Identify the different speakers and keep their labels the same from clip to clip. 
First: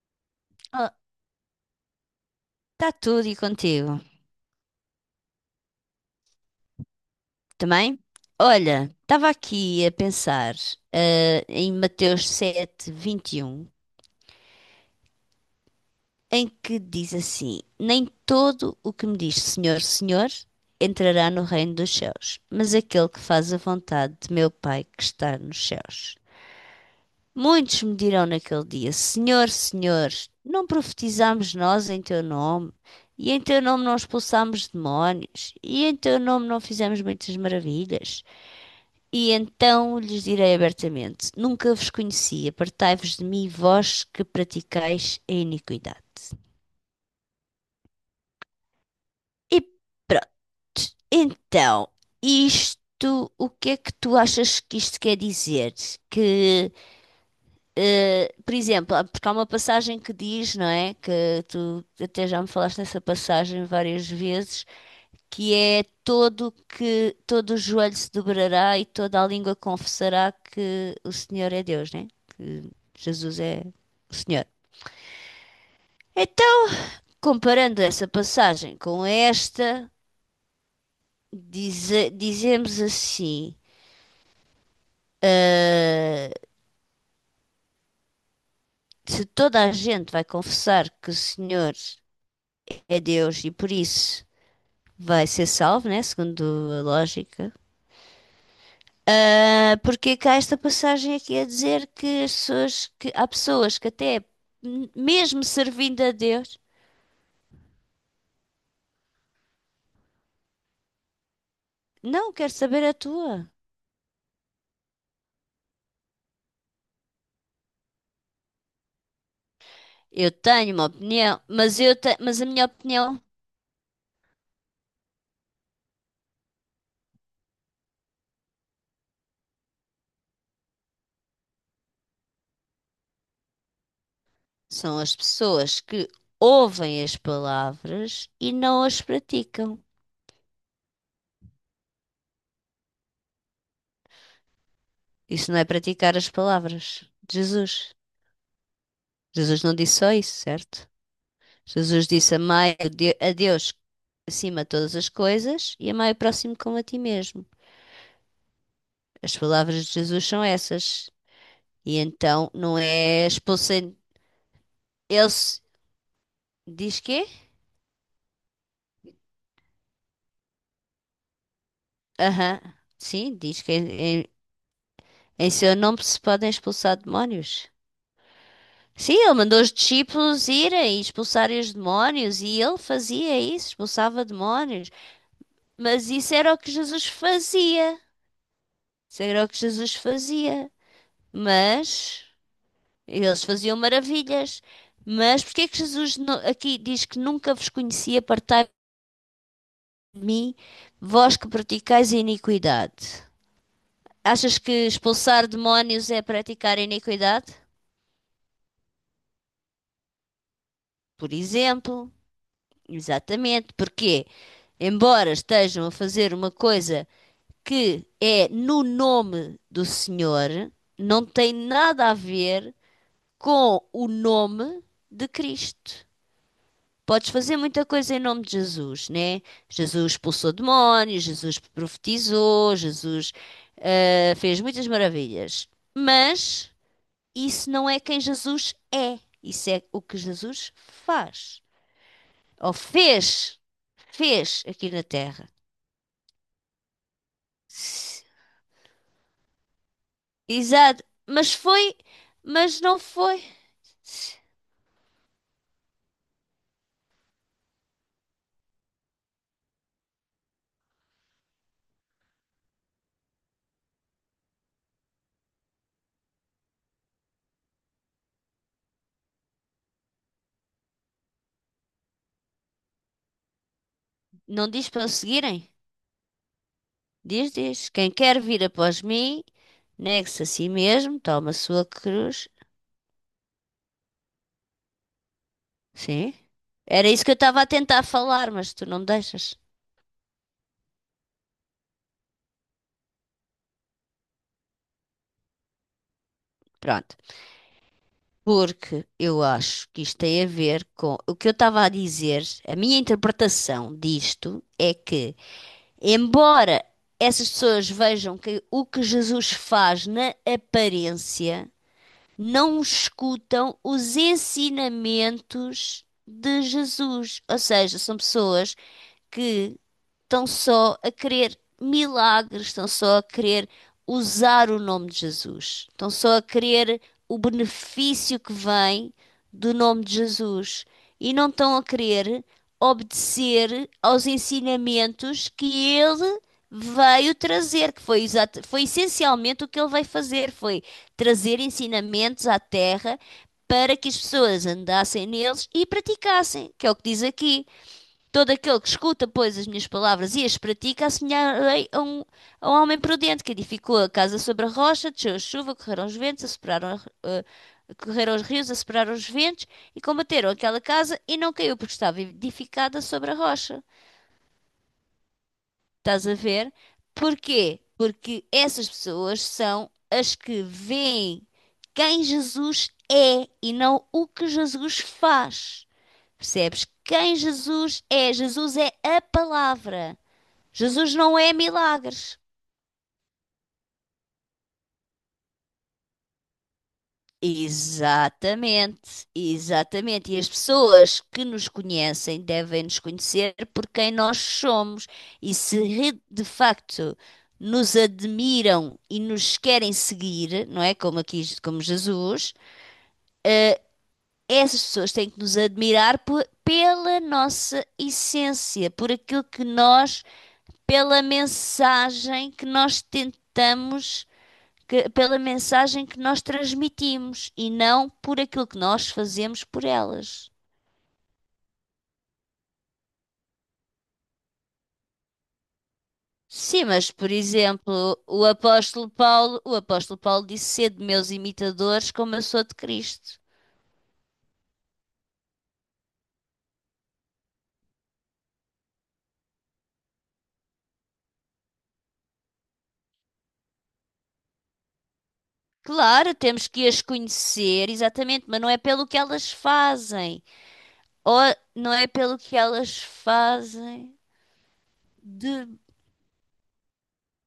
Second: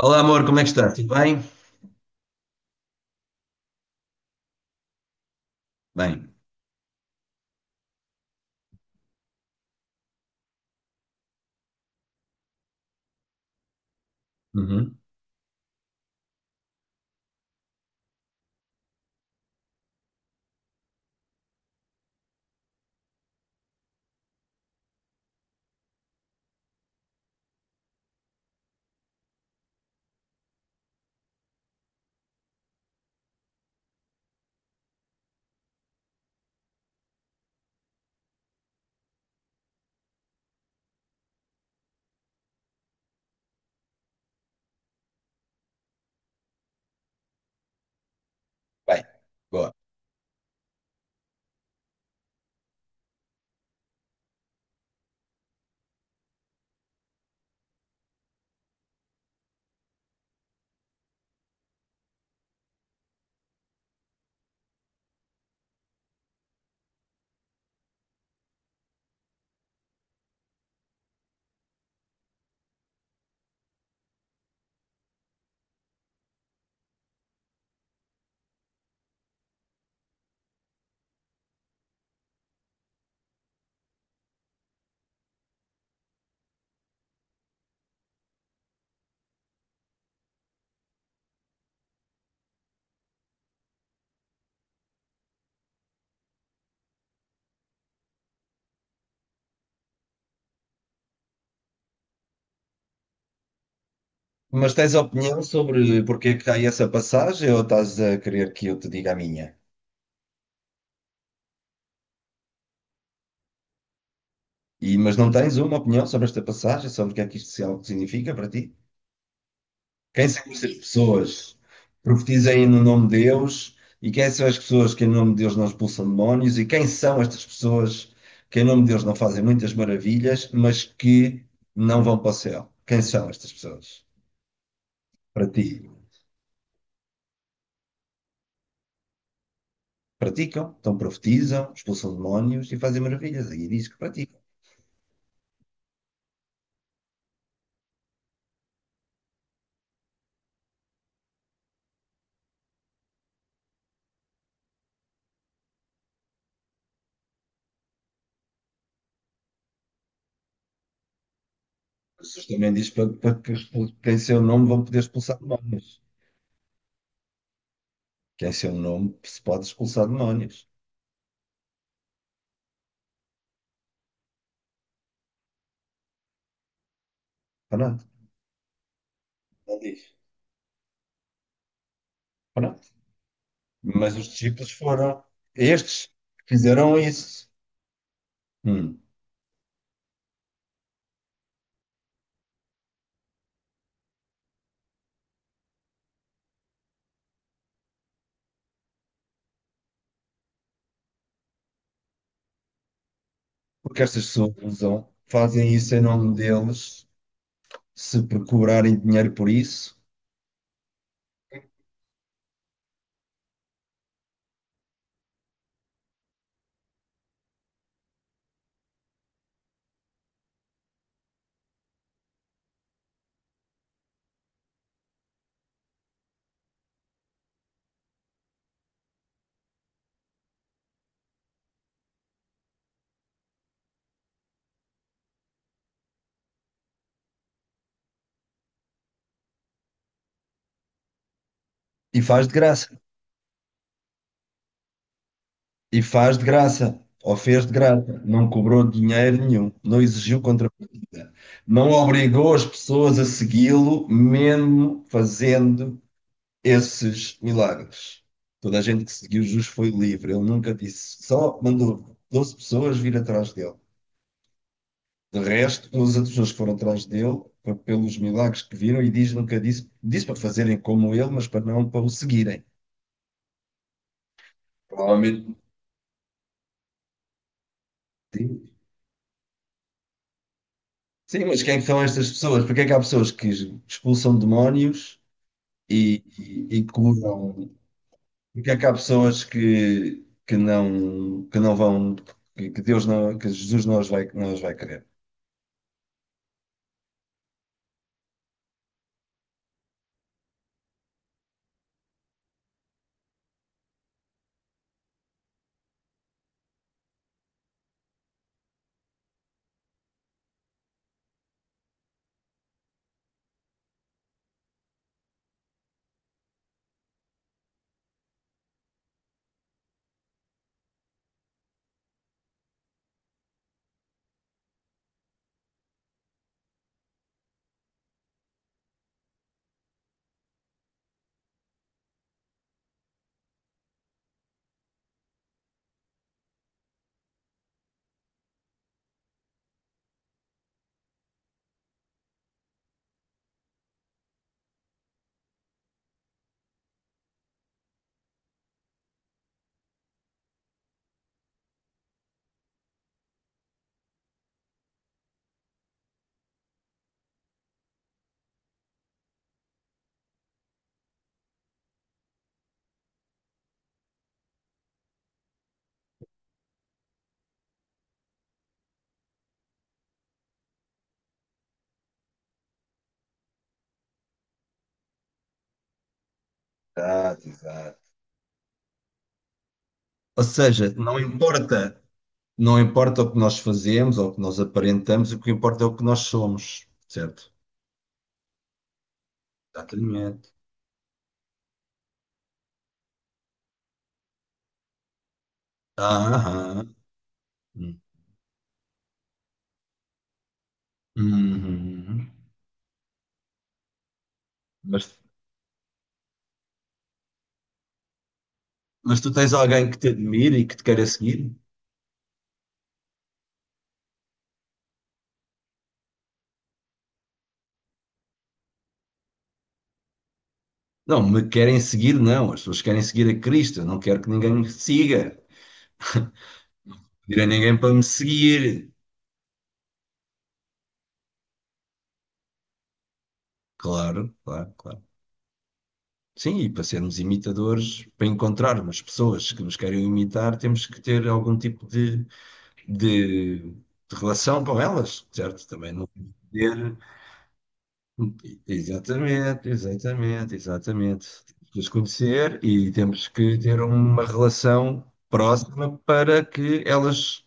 Speaker 1: Olá, amor, como é que está?
Speaker 2: Está
Speaker 1: Tudo bem?
Speaker 2: tudo e contigo
Speaker 1: Bem.
Speaker 2: também? Olha, estava aqui a pensar ah, em Mateus 7:21,
Speaker 1: Uhum.
Speaker 2: em que diz assim: "Nem todo o que me diz Senhor, Senhor entrará no reino dos céus, mas aquele que faz a vontade de meu Pai que está nos céus. Muitos me dirão naquele dia: Senhor, Senhor, não profetizámos nós em teu nome? E em teu nome não expulsámos demónios? E em teu nome não fizemos muitas maravilhas? E então lhes direi abertamente: Nunca vos conheci, apartai-vos de mim, vós que praticais a iniquidade."
Speaker 1: Bem,
Speaker 2: E
Speaker 1: boa.
Speaker 2: pronto, então, isto, o que é que tu achas que isto quer dizer? Que, por exemplo, porque há uma passagem que diz, não é? Que tu até já me falaste nessa passagem várias vezes, que é todo que todo o joelho se dobrará e toda a língua confessará que o Senhor é Deus, né? Que Jesus é o Senhor. Então, comparando essa passagem com esta, dizemos assim: ah, se toda a gente vai confessar que o Senhor é Deus e por isso vai ser salvo, né? Segundo a lógica. Ah, porque cá esta passagem aqui a dizer que as pessoas que há pessoas que até
Speaker 1: Mas tens opinião
Speaker 2: mesmo
Speaker 1: sobre
Speaker 2: servindo a
Speaker 1: porque é que
Speaker 2: Deus,
Speaker 1: há essa passagem ou estás a querer que eu te diga a minha?
Speaker 2: não quero saber a tua.
Speaker 1: E, mas não tens uma opinião sobre esta passagem, sobre o que é que isto se- algo significa para ti? Quem
Speaker 2: Eu
Speaker 1: são estas
Speaker 2: tenho uma opinião,
Speaker 1: pessoas que
Speaker 2: mas a minha
Speaker 1: profetizem no nome
Speaker 2: opinião
Speaker 1: de Deus? E quem são as pessoas que em nome de Deus não expulsam demónios? E quem são estas pessoas que em nome de Deus não fazem muitas maravilhas, mas que não vão para o céu? Quem são estas pessoas
Speaker 2: são as
Speaker 1: para
Speaker 2: pessoas
Speaker 1: ti?
Speaker 2: que ouvem as palavras e não as praticam.
Speaker 1: Praticam, então profetizam, expulsam demónios e fazem maravilhas. Aqui diz que praticam.
Speaker 2: Isso não é praticar as palavras de Jesus. Jesus não disse só isso, certo? Jesus disse amai a Deus acima de todas as coisas e amai o próximo como a ti mesmo. As palavras de Jesus são essas. E
Speaker 1: Jesus
Speaker 2: então
Speaker 1: também
Speaker 2: não
Speaker 1: diz para,
Speaker 2: é
Speaker 1: para que
Speaker 2: expulsem.
Speaker 1: que em seu nome vão poder
Speaker 2: Ele
Speaker 1: expulsar
Speaker 2: se-
Speaker 1: demónios.
Speaker 2: Diz que?
Speaker 1: Que em seu nome se pode expulsar demónios.
Speaker 2: Aham. Sim, em seu nome se podem expulsar demónios.
Speaker 1: Pronto,
Speaker 2: Sim, ele mandou os
Speaker 1: não diz.
Speaker 2: discípulos irem e expulsarem os demónios e ele
Speaker 1: Pronto.
Speaker 2: fazia isso,
Speaker 1: Mas
Speaker 2: expulsava
Speaker 1: os discípulos
Speaker 2: demónios.
Speaker 1: foram estes
Speaker 2: Mas isso era
Speaker 1: que
Speaker 2: o que
Speaker 1: fizeram
Speaker 2: Jesus
Speaker 1: isso.
Speaker 2: fazia.
Speaker 1: Hum.
Speaker 2: Isso era o que Jesus fazia. Mas eles faziam maravilhas. Mas porque é que Jesus aqui diz que nunca vos conhecia, partai mim, vós que praticais a iniquidade.
Speaker 1: Porque estas pessoas
Speaker 2: Achas que
Speaker 1: usam,
Speaker 2: expulsar
Speaker 1: fazem isso em
Speaker 2: demónios é
Speaker 1: nome
Speaker 2: praticar a
Speaker 1: deles,
Speaker 2: iniquidade?
Speaker 1: se por cobrarem dinheiro por isso,
Speaker 2: Por exemplo, exatamente, porque, embora estejam a fazer uma coisa que é no nome do Senhor, não tem nada a ver com o nome de Cristo. Podes fazer muita coisa em nome de Jesus, né? Jesus expulsou demónios, Jesus profetizou, Jesus fez muitas maravilhas. Mas isso não é quem Jesus é. Isso é o que Jesus faz.
Speaker 1: e faz de
Speaker 2: Ou
Speaker 1: graça.
Speaker 2: fez. Fez aqui na Terra.
Speaker 1: E faz de graça, ou fez de graça, não cobrou dinheiro nenhum, não exigiu
Speaker 2: Exato.
Speaker 1: contrapartida,
Speaker 2: Mas
Speaker 1: não
Speaker 2: foi.
Speaker 1: obrigou as
Speaker 2: Mas não
Speaker 1: pessoas a
Speaker 2: foi.
Speaker 1: segui-lo, mesmo fazendo esses milagres. Toda a gente que seguiu Jesus foi livre, ele nunca disse, só mandou 12 pessoas vir atrás dele. De resto, os outros pessoas que foram atrás dele, foi pelos milagres que viram, e diz, nunca disse, disse para fazerem como ele, mas para não para o seguirem.
Speaker 2: Não diz para o
Speaker 1: Provavelmente.
Speaker 2: seguirem. Diz, diz. Quem quer vir após mim, negue-se a si mesmo,
Speaker 1: Sim,
Speaker 2: toma a
Speaker 1: mas quem é que
Speaker 2: sua
Speaker 1: são estas
Speaker 2: cruz.
Speaker 1: pessoas? Porque é que há pessoas que expulsam demónios e,
Speaker 2: Sim.
Speaker 1: e, e
Speaker 2: Era isso que eu estava a
Speaker 1: curam?
Speaker 2: tentar falar,
Speaker 1: Porque
Speaker 2: mas
Speaker 1: é que
Speaker 2: tu
Speaker 1: há
Speaker 2: não me
Speaker 1: pessoas
Speaker 2: deixas.
Speaker 1: que não vão, que Deus não, que Jesus não não os vai querer?
Speaker 2: Pronto. Porque eu acho que isto tem a ver com o que eu estava a dizer, a minha interpretação disto é que, embora essas pessoas vejam que o que Jesus faz na aparência, não escutam os ensinamentos de Jesus. Ou seja, são pessoas que estão só a querer milagres, estão só a querer usar o nome de Jesus, estão só a querer o benefício que vem do nome de Jesus e não estão a querer obedecer aos ensinamentos que ele veio trazer, que foi, foi essencialmente o que ele veio fazer, foi trazer ensinamentos à Terra para que as pessoas andassem neles e praticassem, que é o que diz aqui. Todo aquele que escuta, pois, as minhas palavras e as pratica, assemelharei a um homem prudente que edificou a casa sobre a rocha, desceu a chuva, correram os ventos, assoperaram, eh, correram os rios, assoperaram os ventos e combateram aquela casa e não caiu porque estava edificada sobre a rocha. Estás a ver? Porquê? Porque essas pessoas são as que veem quem Jesus é e não o que Jesus faz. Percebes? Quem
Speaker 1: Exato, exato.
Speaker 2: Jesus é? Jesus é a palavra.
Speaker 1: Ou seja,
Speaker 2: Jesus
Speaker 1: não
Speaker 2: não é
Speaker 1: importa,
Speaker 2: milagres.
Speaker 1: não importa o que nós fazemos ou o que nós aparentamos, o que importa é o que nós somos, certo?
Speaker 2: Exatamente, exatamente. E as
Speaker 1: Exatamente.
Speaker 2: pessoas que nos conhecem devem nos conhecer por quem nós somos. E se re- de
Speaker 1: Aham.
Speaker 2: facto nos admiram e nos querem seguir, não é? Como aqui, como
Speaker 1: Uhum.
Speaker 2: Jesus, essas pessoas
Speaker 1: Mas,
Speaker 2: têm que nos admirar pela nossa essência, por
Speaker 1: mas tu
Speaker 2: aquilo
Speaker 1: tens
Speaker 2: que
Speaker 1: alguém que te
Speaker 2: nós,
Speaker 1: admire e que te queira
Speaker 2: pela
Speaker 1: seguir?
Speaker 2: mensagem que nós tentamos pela mensagem que nós transmitimos e não por aquilo que nós fazemos por elas.
Speaker 1: Não, me querem seguir, não. As pessoas querem seguir a Cristo. Eu não quero que ninguém me siga.
Speaker 2: Sim, mas por
Speaker 1: Pedir a ninguém para me
Speaker 2: exemplo,
Speaker 1: seguir.
Speaker 2: o apóstolo Paulo disse sede meus imitadores como eu sou de Cristo.
Speaker 1: Claro, claro, claro. Sim, e para sermos imitadores, para encontrarmos pessoas que nos querem imitar, temos que ter algum tipo de relação com elas, certo? Também não
Speaker 2: Claro, temos que
Speaker 1: poder.
Speaker 2: as conhecer, exatamente, mas não é pelo que elas
Speaker 1: Exatamente,
Speaker 2: fazem.
Speaker 1: exatamente, exatamente.
Speaker 2: Ou
Speaker 1: Temos que as
Speaker 2: não é pelo que
Speaker 1: conhecer e
Speaker 2: elas
Speaker 1: temos que ter
Speaker 2: fazem.
Speaker 1: uma relação
Speaker 2: De
Speaker 1: próxima para que elas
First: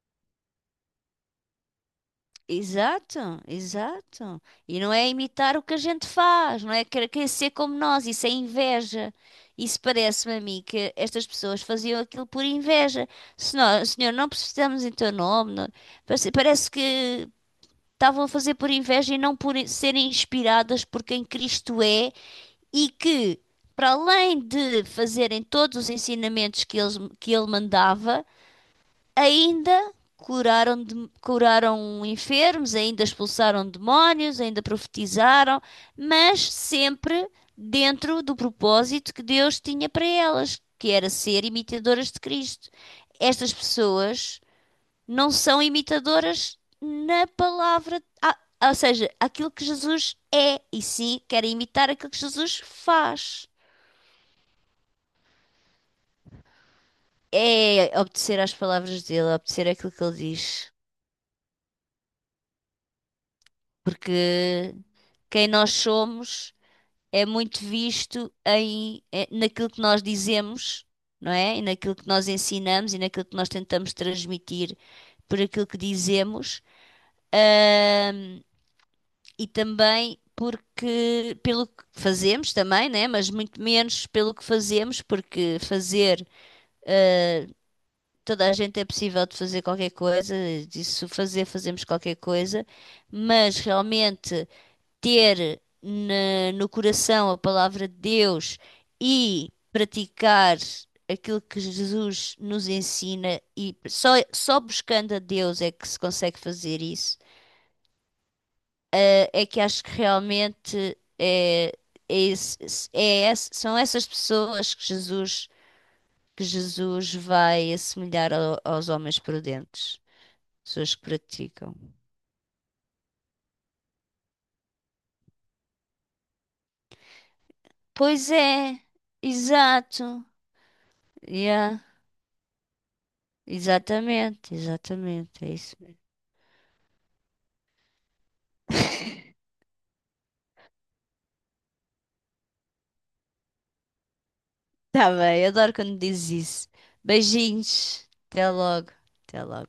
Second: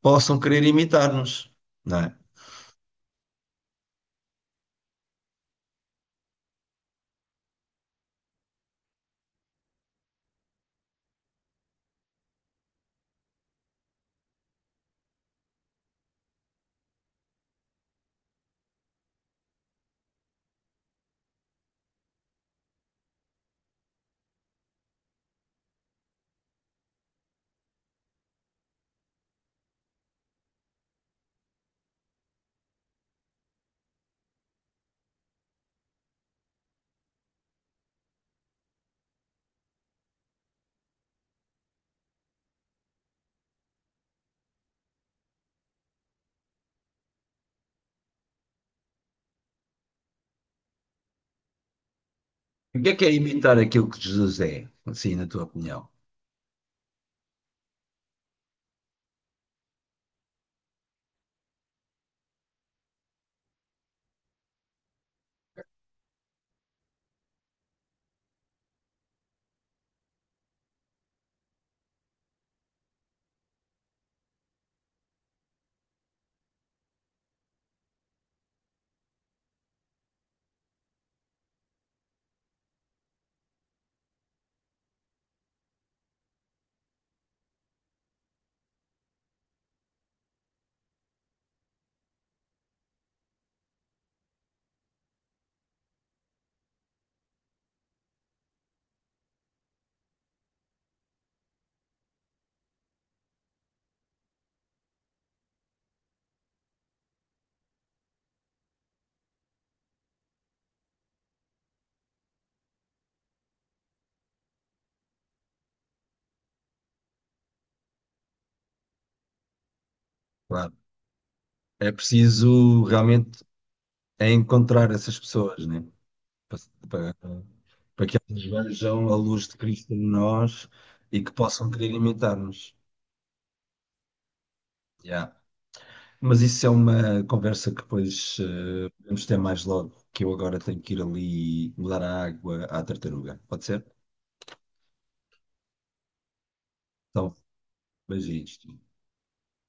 Speaker 1: possam querer imitar-nos, não é?
Speaker 2: Exato, exato. E não é imitar o que a gente faz, não é querer ser como nós, isso é inveja. Isso parece-me a mim que estas pessoas faziam aquilo por inveja. Senhor, senhor, não precisamos em teu nome. Parece, parece que estavam a fazer por inveja e não por serem inspiradas por quem Cristo é e que, para além de fazerem todos os ensinamentos que que ele mandava. Ainda curaram, curaram enfermos, ainda expulsaram demónios, ainda profetizaram, mas sempre dentro do propósito que Deus tinha para elas, que era ser imitadoras de Cristo. Estas pessoas não são imitadoras na palavra, ou seja, aquilo que Jesus é, e sim querem imitar aquilo que Jesus
Speaker 1: O que é
Speaker 2: faz.
Speaker 1: imitar aquilo que Jesus é, assim, na tua opinião?
Speaker 2: É obedecer às palavras dele, obedecer àquilo que ele diz. Porque quem nós somos é muito visto naquilo que nós dizemos, não é? E naquilo que nós ensinamos e naquilo que nós tentamos transmitir por aquilo que dizemos, ahm, e também porque pelo que fazemos também, né? Mas muito menos pelo que fazemos, porque fazer toda a gente é possível de fazer qualquer coisa, disso fazer, fazemos qualquer coisa, mas realmente ter no coração a palavra de Deus e praticar aquilo que Jesus nos ensina, e só buscando a Deus é que se consegue fazer isso. É que acho que realmente é esse- são essas pessoas que Jesus vai assemelhar aos homens prudentes,
Speaker 1: Claro,
Speaker 2: pessoas que praticam.
Speaker 1: é preciso realmente é encontrar essas pessoas, né? Para, para, para que
Speaker 2: Pois
Speaker 1: elas
Speaker 2: é,
Speaker 1: vejam a luz de Cristo em
Speaker 2: exato.
Speaker 1: nós e que possam
Speaker 2: Yeah.
Speaker 1: querer imitar-nos.
Speaker 2: Exatamente,
Speaker 1: Yeah.
Speaker 2: exatamente, é isso mesmo.
Speaker 1: Mas isso é uma conversa que depois podemos ter mais logo, que eu agora tenho que ir ali mudar a água à tartaruga. Pode ser?
Speaker 2: Tá bem, adoro quando dizes isso.
Speaker 1: Então,
Speaker 2: Beijinhos, até
Speaker 1: beijinhos.
Speaker 2: logo, até logo.